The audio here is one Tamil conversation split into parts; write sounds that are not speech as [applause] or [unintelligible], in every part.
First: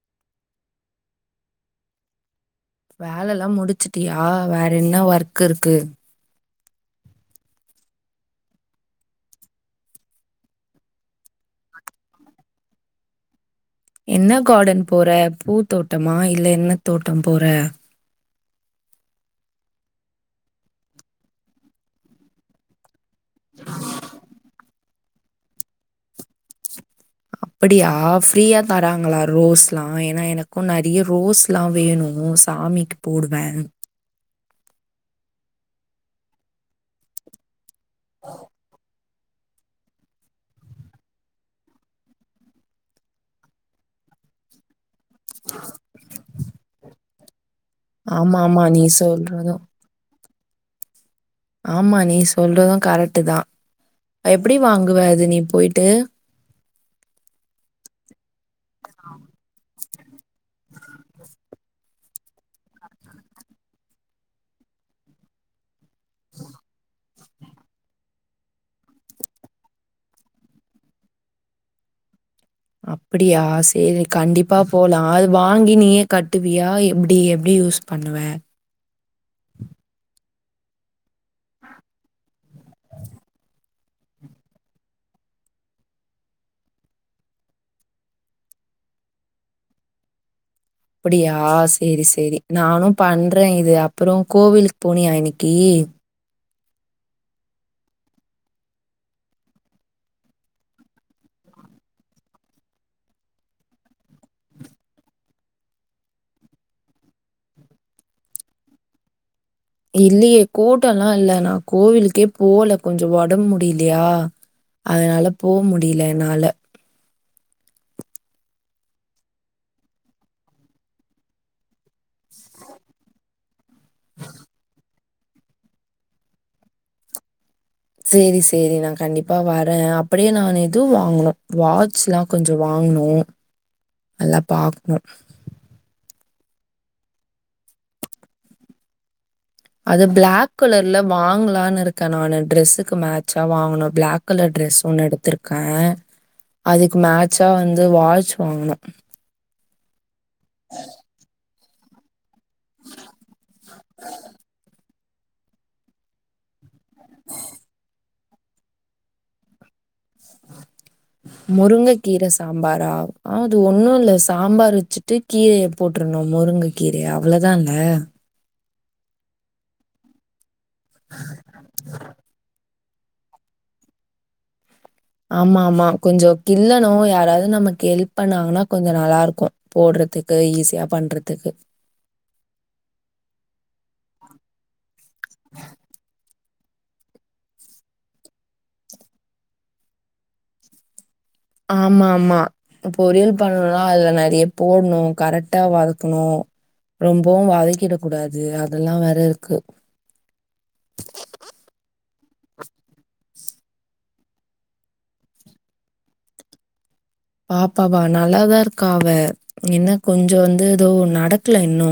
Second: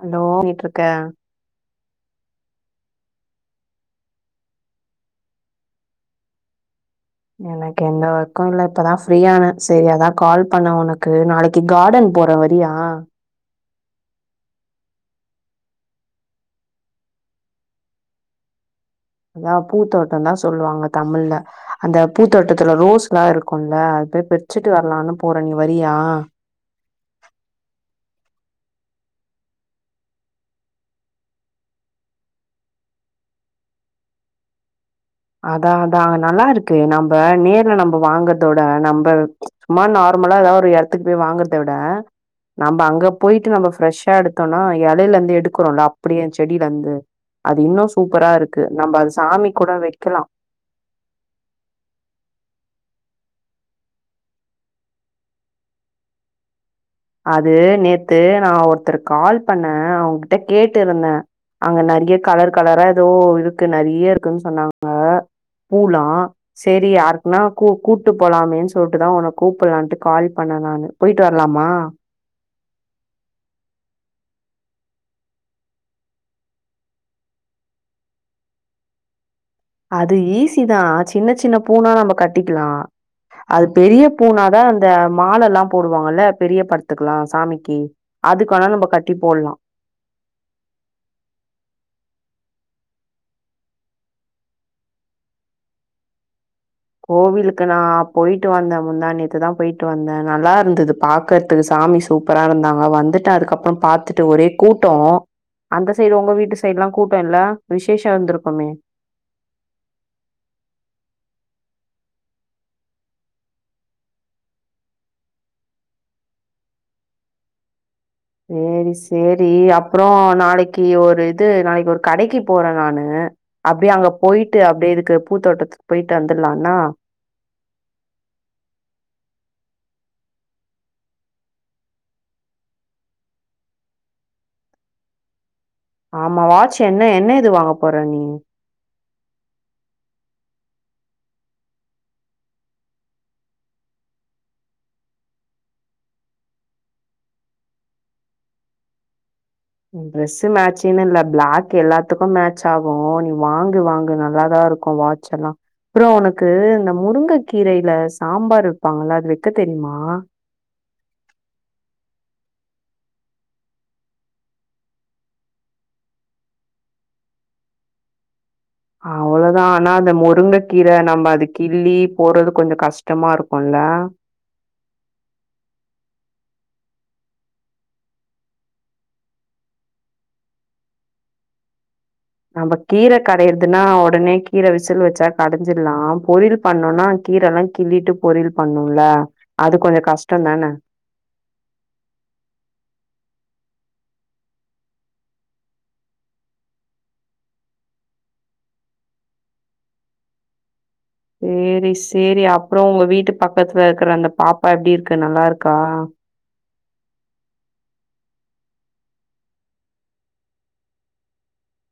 ஹலோ [unintelligible] இருக்க வேலல்லா முடிச்சுட்டியா வேற என்ன ஒர்க் இருக்கு எனக்கு எந்த ஒர்க்கு இல்ல இப்பதா ஃப்ரீயான செரி அதா கால் பண்ண உனக்கு நாளைக் கார்டன் போற வரியா என்ன கார்டன் போற பூ தோட்டமா இல்ல என்ன தோட்ட போற அதா பூத்தோட்டதா சொல்லுவாங்க தமிழ்ல அந்த பூத்தோட்டத்துல ரோஸ் ல்லா இருக்குல அது போய் பிரிச்சுட்டு வரலான்னு போறே நீ வரியா அப்படியா ஃப்ரீயா தராங்களா ரோஸ்ல்லா ஏனா எனக்கு நெறய ரோஸ் ல்லா வேணு சாமிக்கு போடுவ அதா அதா நல்லாருக்கு நம்ப நேர்ல நம்ப வாங்கறதோட நம்ப சும்மா நார்மலா எதாவது ஒரு எடத்துக்கு போய் வாங்குறத விட நம்ப அங்க போய்ட்டு நம்ப ஃப்ரெஷ்ஷா எடுத் த்தோனா எலையில இருந்து எடுக்குறோல அப்டியே செடில இருந்து அது இன்னு சு சூப்பரா ஆமா இருக்கு ஆமா நீ நம்ப அத சாமி சொல்றது கூட வக்கலா ஆமா நீ சொல்றது கரெக்ட்தா எப்டி வாங்குவ அது நீ போய்ட்டு அது நேத்து நா ஒருத்தருக் கால் பண்ணே அவுங்கிட்ட கேட்டு இருந்த அங்க நெறய கலர் கலரா எதோ இருக்கு நெறய இருக்குன் சொன்னாங்க பூ லா சரி யாருக்குன்னா கூ கூட்டு போலாமேன்னு சொல்ட்டுதா உன்ன கூப்புட்லான்ட்டு கால் பண்ணே நானு போய்ட்டு வரலாமா அப்டியா செரி கண்டிப்பா போலா அது வாங்கி நீயே கட்டுவியா எப்டி எப்டி யூஸ் பண்ணுவ அது ஈஸிதா சின்ன சின்ன பூ னா நம்ம கட்டிக்லா அது பெரிய பூனாதா அந்த மாலெல்லா போடுவாங்கல்ல பெரிய படத்துக்லா சாமிக்கி அதுக்கு வேணா நம்ம கட்டி போட்லா அப்டியா சேரி சேரி நானு பண்றே இது அப்றோ கோவிலுக்கு போனியா இன்னக்கி கோவிலுக்கு நா போயிட்டு வந்தே முந்தாநேத்து தா போயிட்டு வந்தே நல்லா இருந்தது பாக்கற துக்கு சாமி சூப்பரா இருந்தாங்க வந்துட்ட அதுக்கப்புறோ பாத்துட்டு ஒரே கூட்டோ அந்த சைடு உங்க வீட்டு சைடுலா கூட்டோ இல்ல விசேஷ இருந்திருக்குமே இல்லயே கூட்டல்லா இல்ல நா கோவிலுக்கே போல கொஞ்சோ ஒடம்பு முடிலயா அதனால போ முடியல என்னால செரி செரி அப்றோ நாளைக்கு ஒரு இது நாளைக்கு ஒரு கடைக்கு போறே நானு அப்டியே அங்க போயிட்டு அப்டியே இதுக்கு பூத்தோட்டத்துக்கு போயிட்டு வந்துடலானா செரி செரி நா கண்டிப்பா வரே அப்டியே நானு இதுவு வாங்கனு வாட்ச்லா கொஞ்ச வாங்கணு நல்லா பாக்ணு ஆமா வாட்ச் என்ன என்ன இது வாங்க போற நீ அது பிளாக் கலர்ல வாங்கலானு இருக்க நானு டிரெஸ்ஸுக்கு மேச்சா வாங்கனு பிளாக் கலர் ட்ரெஸ் ஒன்னு எடுத்திருக்க அதுக்கு மேட்சா வந்து வாட்ச் வாங்கனு டிரெஸ் மேச்சிங்னல்ல ப்ளாக் எல்லாத் த்துக்கு மேட்ச் ஆகு நீ வாங்கு வாங்கு நல்லாதா இருக்கு வாட்ச் எல்லா அப்றோ உனக்கு இந்த முருங்க கீரையில சாம்பார் வப்பாங்கள அது வைக்க தெரியுமா முருங்க கீர சாம்பாரா ஆ அது ஒன்னு இல்ல சாம்பார் வச்சுட்டு கீரய போட்ருணு முருங்க கீரய அவ்ளோ தான்ல அவ்ளோதா ஆனா அந்த முருங்க கீர நம்ம அத கிள்ளி போறது கொஞ்ச கஷ் ஷ்டமா இருக்குல்ல ஆமா ஆமா கொஞ்ச கிள்ளணு யாராவது நமக்கு ஹெல்ப் பண்ணாங்கனா கொஞ்ச நல்லா இருக்கு போட்றதுக்கு ஈஸியா பண்றதுக்கு நம்ம கீர கடயறதுன்னா ஒடனே கீர விசில் வச்சா கடஞ்சிட்லா பொரியல் பண்ணோனா கீர எல்லா கிள்ளிட்டு பொரியல் பண்ணுல அது கொஞ்ச கஷ்டோ தான ஆமா ஆமா பொரியல் பண்ணுனா அதுல நெறைய போடணு கரெக்டா வதக்கணு ரொம்பவு வதக்கிட கூடாது அதெல்லா வேற இருக்கு சேரி சேரி அப்புறோ உங்க வீட்டு பக்கத்துல இருக்ற அந்த பாப்பா எப்டி இருக்கு நல்லா இருக்கா பாப்பாவா நல்லாதா இருக்கா அவ என்ன கொஞ்சோ வந்து எதோ நடக்ல இன்னு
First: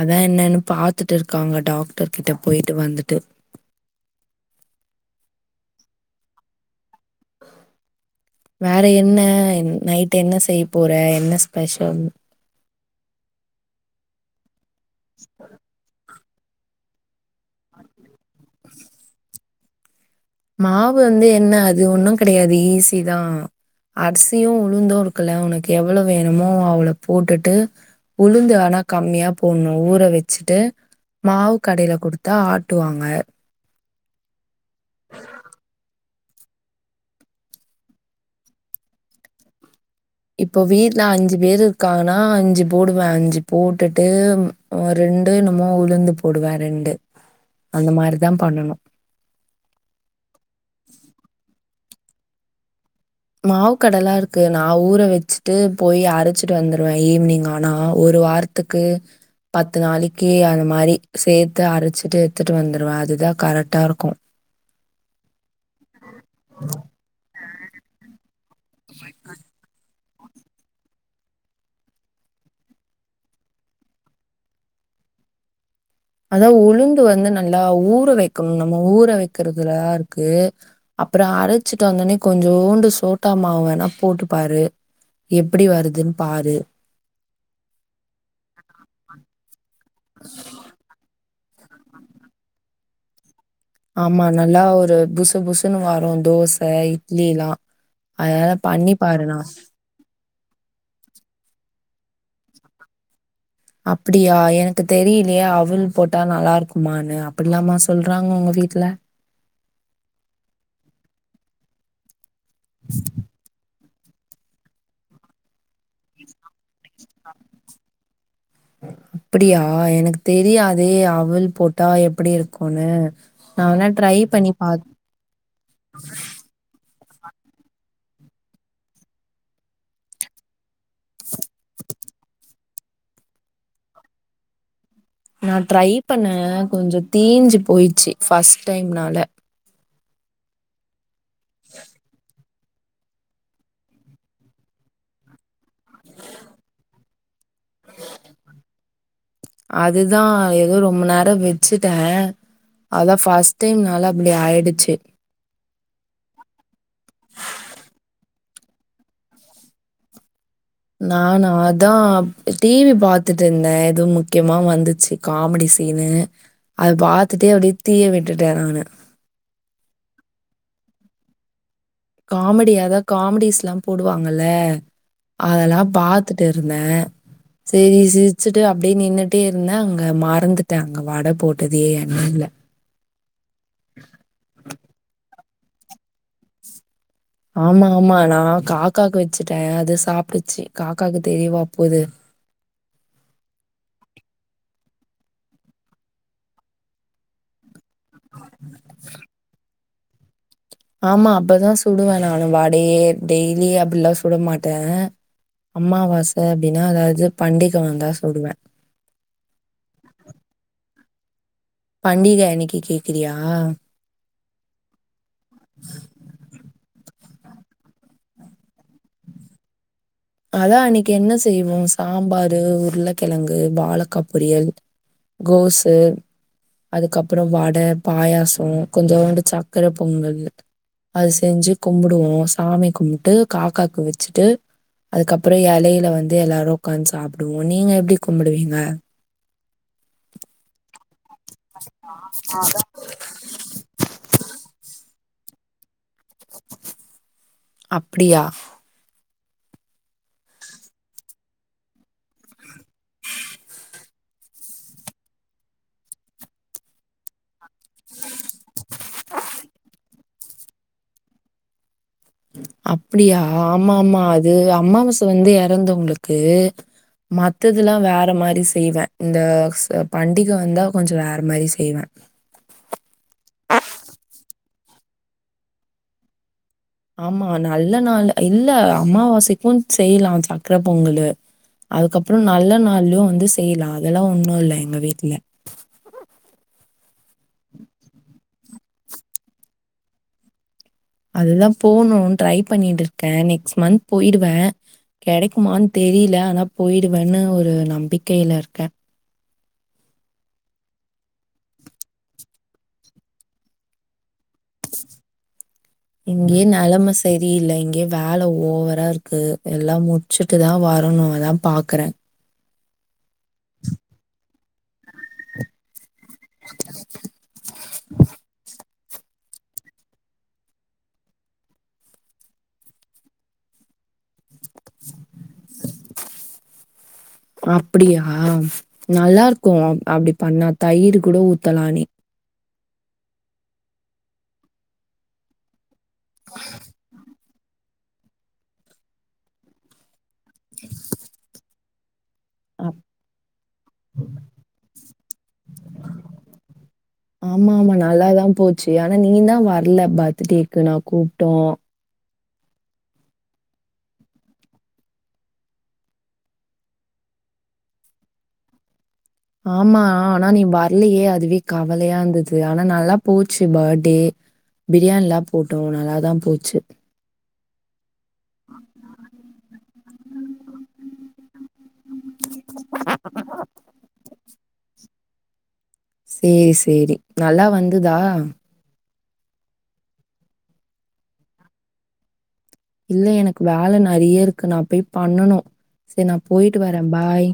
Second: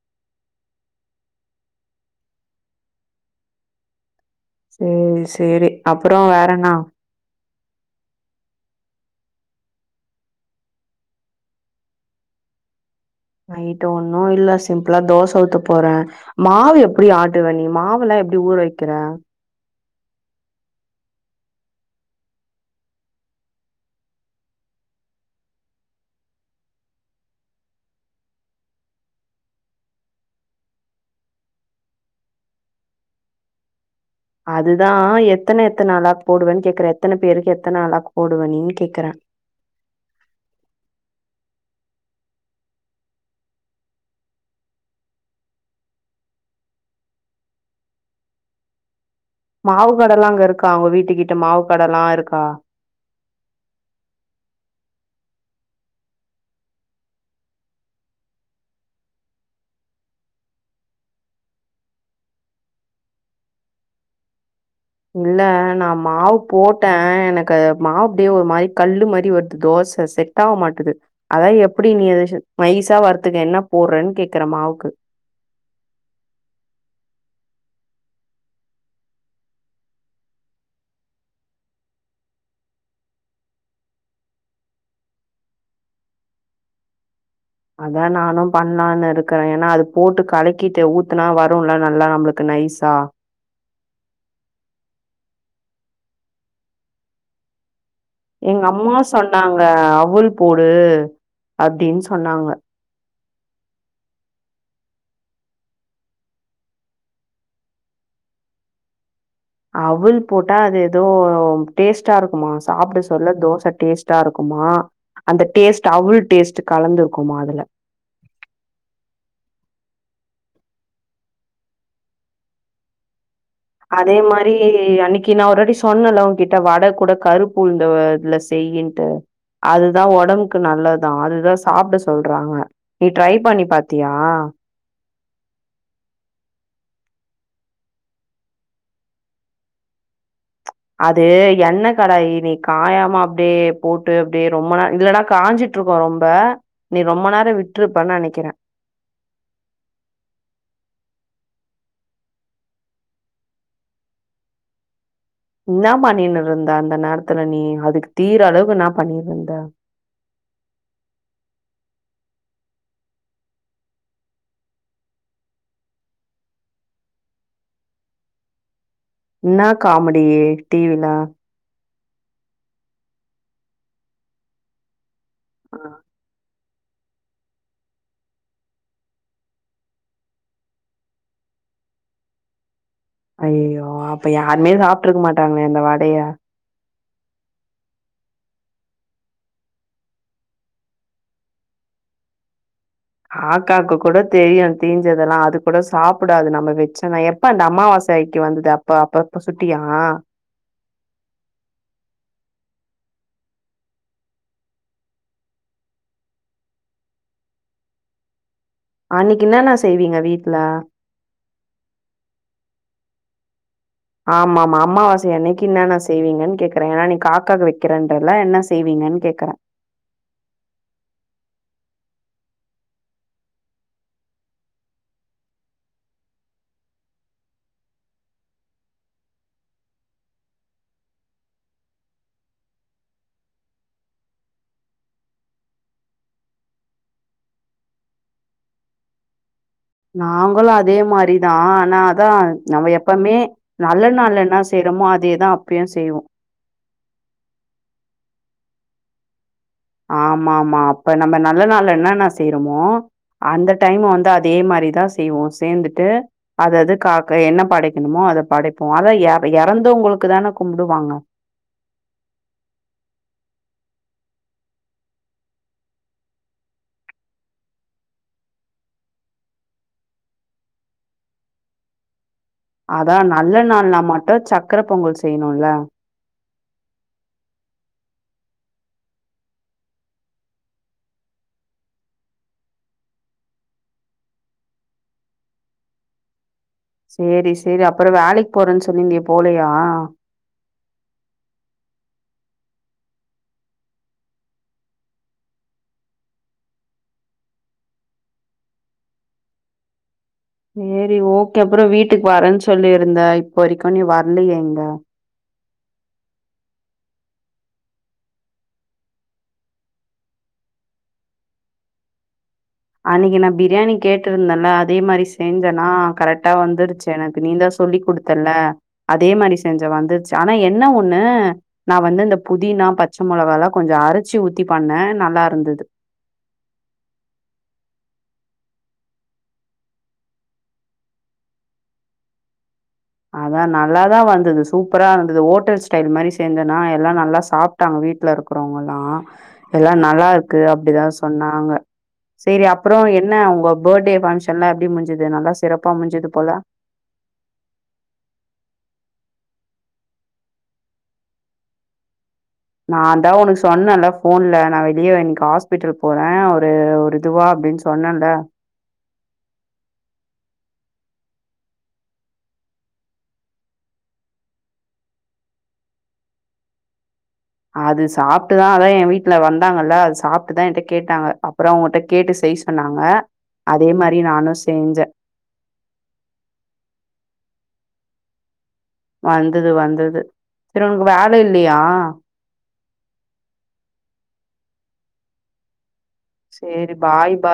அதா என்னன்னு பாத்துட்டு இருக்காங்க டாக்டர் கிட்ட போயிட்டு வந்துட்டு சேரி சேரி அப்புறோ வேறென்ன வேற என்ன நைட் என்ன செய்ய போற என்ன ஸ்பெஷல் நைட்டு ஒண்ணு இல்ல சிம்ப்லா தோச ஊத்தப் போறே மாவு எப்டி ஆட்டுவ நீ மாவல்லா எப்டி ஊற வக்கிற மாவு வந்து என்ன அது ஒண்ணு கெடையாது ஈஸிதா அரிசியு உளுந்து இருக்குல்ல உனக்கு எவ்வள வேணுமோ அவள போட்டுட்டு உளுந்து ஆனா கம்மியா போணு ஊற வச்சுட்டு மாவு கடைல குடுத்தா ஆட்டுவாங்க அதுதா எத்தன எத்தன அளாக் போடுவன் கேக்குறே எத்தன பேருக்கு எத்தன அளாக் போடுவ நீ கேக்குற இப்ப வீட்ல அஞ்சு பேரு இருக்காங்கன்னா அஞ்சு போடுவ அஞ்சு போட்டுட்டு ரெண்டு எனமோ உளுந்து போடுவ ரெண்டு அந்த மாரி தா பண்ணனு மாவு கட எல்லா அங்க இருக்கா உங்க வீட்டுகிட்ட மாவு கடல்லா இருக்கா மாவுக்கடலா இருக்கு நா ஊர வச்சுட்டு போய் அரச்சிட்டு வந்துருவே ஈவினிங் ஆனா ஒரு வாரத் துக்கு பத்து நாளைக்கி அந்த மாரி சேத்து அரச்சிட்டு எடுத்துட்டு வந்துருவே அதுதா கரெக்டா இருக்கு [inaudible] இல்ல நான் மாவு போட்டே எனக்கு மாவு அப்டியே ஒரு மாரி கல்லு மாதிரி வரு தோச செட்ட ஆக மாட்டுது அதா எப்டி நீ ஏதாச்சு மயசா வரத்துக்க என்ன போடறன்னு கேக்குற மாவுக்கு அதா உளுந்து வந்து நல்லா ஊற வெக்கணு நம்ம ஊற வைக்கிறதுலதா இருக்கு அப்புற அரைச்சிட்டு வந்தடனே கொஞ்சோண்டு சோட்டா மாவு வேணா போட்டுப்பாரு எப்டி வருதுன்னு பாரு அதா நானு பண்ணலான்னு இருக்கிறே ஏன்னா அது போட்டு கலக்கிட்டு ஊத்துனா வர ரவ்ண்டா நல்லா நம்மளுக்கு நைஸா ஆமா நல்லா ஒரு புசு புசுன்னு வரு தோச இட்லி எல்லா எங்க அம்மா சொன்னாங்க அவ்ல் போடு அப்டின்னு சொன்னாங்க அப்டியா எனக்கு தெரியலையே அவல் போட்டா நல்லா இருக்குமான்னு அப்டிலாமா சொல்றாங்க உங்க வீட்டுல அவுல் போட்டா அது ஏதோ டேஸ்ட்டா இருக்குமா சாப்பிட சொல்ல தோச டேஸ்ட் ட்டா இருக்குமா அந்த டேஸ்ட் அவ்ல் டேஸ்ட் கலந்துருக்குமா அதுல அப்டியா எனக்கு தெரியாதே அவ்ல் போட்டா எப்டி இருக்குனு அதே மாரி அன்னைக்கி நா ஒருவாட்டி சொன்னல உ கிட் வடை கூட கருப்பு உளுந்து ல செய்யின்ட்டு அதுதா ஒடம்புக்கு நல்லதா அதுதா சாப்பிட சொல்றாங்க நீ ட்ரை பண்ணி பாத்தியா நா ட்ரை பண்ணே கொஞ்சோ தீஞ்சு போயிடுச்சு ஃபர்ஸ்ட் டைம்னால அது எண்ணெய கடாய நீ காயாம அப்டியே போட்டு அப்டியே ரொம்ப நா இல்லன்னா காயஞ்சி ட்டு இருக்கு ரொம்ப நீ ரொம்ப நேரம் விட்டுருப்பன்னு நெனைக்கிற அதுதா ஏதோ ரொம்ப நேரோ வெச்சுட்டே அதா ஃபஸ்ட் டைம்னால அப்டி ஆயிடுச்சு இன்னா பண்னினு இருந்தா அந்த நேரத்துல நீ அதுக்கு தீயிர அளவு என்னா பண்ணிருந்தா நான அதா டி வி பாத்துட்டு இருந்தே எதுவு முக்கியமா வந்துச்சு காமெடி சீனு அத பாத்துட்டே அப்டியே தீய விட்டுட்டே நானு என்னா காமெடி டி வி ல காமெடி அத காமெடிஸ் எல்லா போடுவாங்கல்ல அ அதெல்லா பா த்துட்டு இருந்தே சரி சிரிச்சுட்டு அப்டியே நின்னுட்டே இருந்தா அங்க மறந்துட்டா அங்க வடை போட்டதே எண்ணையில அய்யய்யோ அப்ப யாருமே சாப்பிட்டுருக்க மாட்டாங்களே அந்த வடைய ஆமா ஆமா நா காக்காக்கு வச்சுட்டே அது சாப்பிடுச்சு காக்காக்கு தெரியவா போது காக்காக்கு கூட தெரியு தீஞ்சதெல்லா அது கூட சாப்பிடாது நம்ம வச்சோனா எப்ப அந்த அம்மாவா சை க்கு வந்ததே அப்ப அப்ப அப்ப சுட்டியா ஆமா அப்பதா சுடுவே நானு வடையே டெய்லி அப்டிலா சுட மாட்டே அம்மாவாசை அப்டின்னா எதாது பண்டிகை வந்தா சுடுவே அன்னைக்கி என்னன்னா செய்வீங்க வீட்டுல பண்டிகையன்னைக்கி கேக்கிறியா ஆமா ஆமா அமாவாசை அன்னைக்கு இன்னான்ன செய்வீங்கன்னு கேக்குறே ஏன்னா நீ காக்காக்கு வெக்கிறேன்றல என்ன செய்வீங்கன்னு கேக்குறே அதா அன்னைக்கி என்ன செய்வோ சாம்பாரு உருளக்கிழங்கு வாழக்கா பொரியல் கோசு அதுக்கப்றோ வட பாயாசோ கொஞ்சோண்டு சக்கர பொங்கல் அது செஞ்சு கும்பிடுவோ சாமி கும்புட்டு காக்காக்கு வச்சுட்டு அதுக்கப்றோ எலையில வந்து எல்லாரு உக்காந்து சாப்பிடுவோ நீங்க எப்டி கும்புடுவீங்க நாங்களு அதே மாரி நான் ஆனா அதான் நம்ம எப்பமே நல்ல நாள்ல என்ன செய்றோமோ அதேதான் அப்பயு செய்வோ அப்டியா ஆமா ஆமா அப்ப நம்ம நல்ல நாள்ல என்னன்ன செய்றமோ அந்த டைம் வந்து அதே மாரிதான் செய்வோம் சேர்ந்துட்டு அத அது காக்க என்ன படைக்கணுமோ அத படைப்போ அத இற இறந்தவங்களுக்கு தான கும்டுவாங்க அப்டியா ஆமா ஆமா அது அம்மாவாச வந்து இறந்தவுங்களுக்கு மத்ததெல்லா வேற மாரி செய்வேன் இந்த ச பண்டிக வந்தா கொஞ்சோ வேற மாரி செய்வேன் அதான் நல்ல நாள்னா மட்டு சக்கர பொங்கல் செய்யணுல ஆமா நல்ல நாள் இல்ல அம்மாவாசைக்கு செய்லா சக்கர பொங்கலு அதுக்கப்றோ நல்ல நாள்லயு வந்து செய்லா அதெல்லா ஒண்ணு இல்ல எங்க வீட்ல சேரி சேரி அப்றோ வேலைக்கு போறேன்னு சொல்லியிருந்தியே போலையா அதுதான் போணு ட்ரை பண்ணிட்டு இருக்கேன் நெக்ஸ்ட் மந்த் போயிடுவேன் கிடைக்குமான் தெரில ஆனா போய்டுவேன்னு ஒரு நம்பிக்கையில இருக்கேன் சேரி ஓகே அப்றோ வீட்டுக்கு வரேன்னு சொல்லிருந்த இப்போ வரைக்கு நீ வரலையே இங்க இங்கேயே நலம சரியில்ல இங்கயே வேல ஓவரா இருக்கு எல்லா மு டிச்சுட்டு தான் வரணு அதான் பாக்குறேன் அன்னிக்கு நான் பிரியாணி கேட்டிருந்தேல அதே மாரி செஞ்சனா கரெக்டா வந்துருச்சு எனக்கு நீ தான் சொல்லிகுடுத்தல்ல அதே மாரி செஞ்ச வந்துருச்சு ஆனா என்ன ஒண்ணு நா வந்து இந்த புதினா பச்ச மொளகால்லா கொஞ்சோ அறச்சி ஊத்தி பண்ணேன் நல்லா இருந்தது அப்டியா நல்லா இருக்கும் அ அப்டி பண்ணா தயிர் கூட ஊத்தலா நீ அதான் நல்லாதான் வந்தது சூப்பரா வந்தது ஹோட்டல் ஸ்டைல் மாரி செஞ்சனா எல்லா நல்லா சாப் டாங்க வீட்ல இருக்குறவங்கயெல்லா எல்லா நல்லா இருக்கு அப்டிதான் சொன்னாங்க சேரி அப்றோ அப் என்ன உங்க பேர்த்டே பங்க்ஷன்லா எப்டி முஞ்சது நல்லா சிறப்பா முஞ்சுது போல ஆமா ஆமா நல்லாதான் போச்சு ஆனா நீ தான் வர்ல பர்த்டேக்கு நான் கூப்டோ நான் அதான் உனக்கு சொன்னேன்ல்ல போன்ல நான் வெளியே இன்னைக்கு ஹாஸ்பிட்டல் போறே ஒரு ஒரு இதுவா அப்டின் சொ சொன்னன்ல ஆமா ஆனா நீ வர்லையே அதுவே கவலையா இருந்தது ஆனா நல்லா போச்சு பேட்டே பிரியாணிலா போட்டோ நல்லா தான் போச்சு அது சாப்ட்டுதான் அதான் என் வீட்ல வந்தாங்கல்ல அது சாப்ட்டுதான் என்கிட்ட கேட்டாங்க அப்றோ உங்கிட்ட கேட்டு செய் சொன்னாங்க அதே மாரி நானு செஞ்சேன் சேரி சேரி நல்லா வந்துதா வந்தது வந்தது சேரி உனக்கு வேல இல்லையா இல்ல எனக்கு வேல நறைய இருக்கு நான் போய் பண்ணனு சேரி நான் போய்ட்டு வரேன் பாய்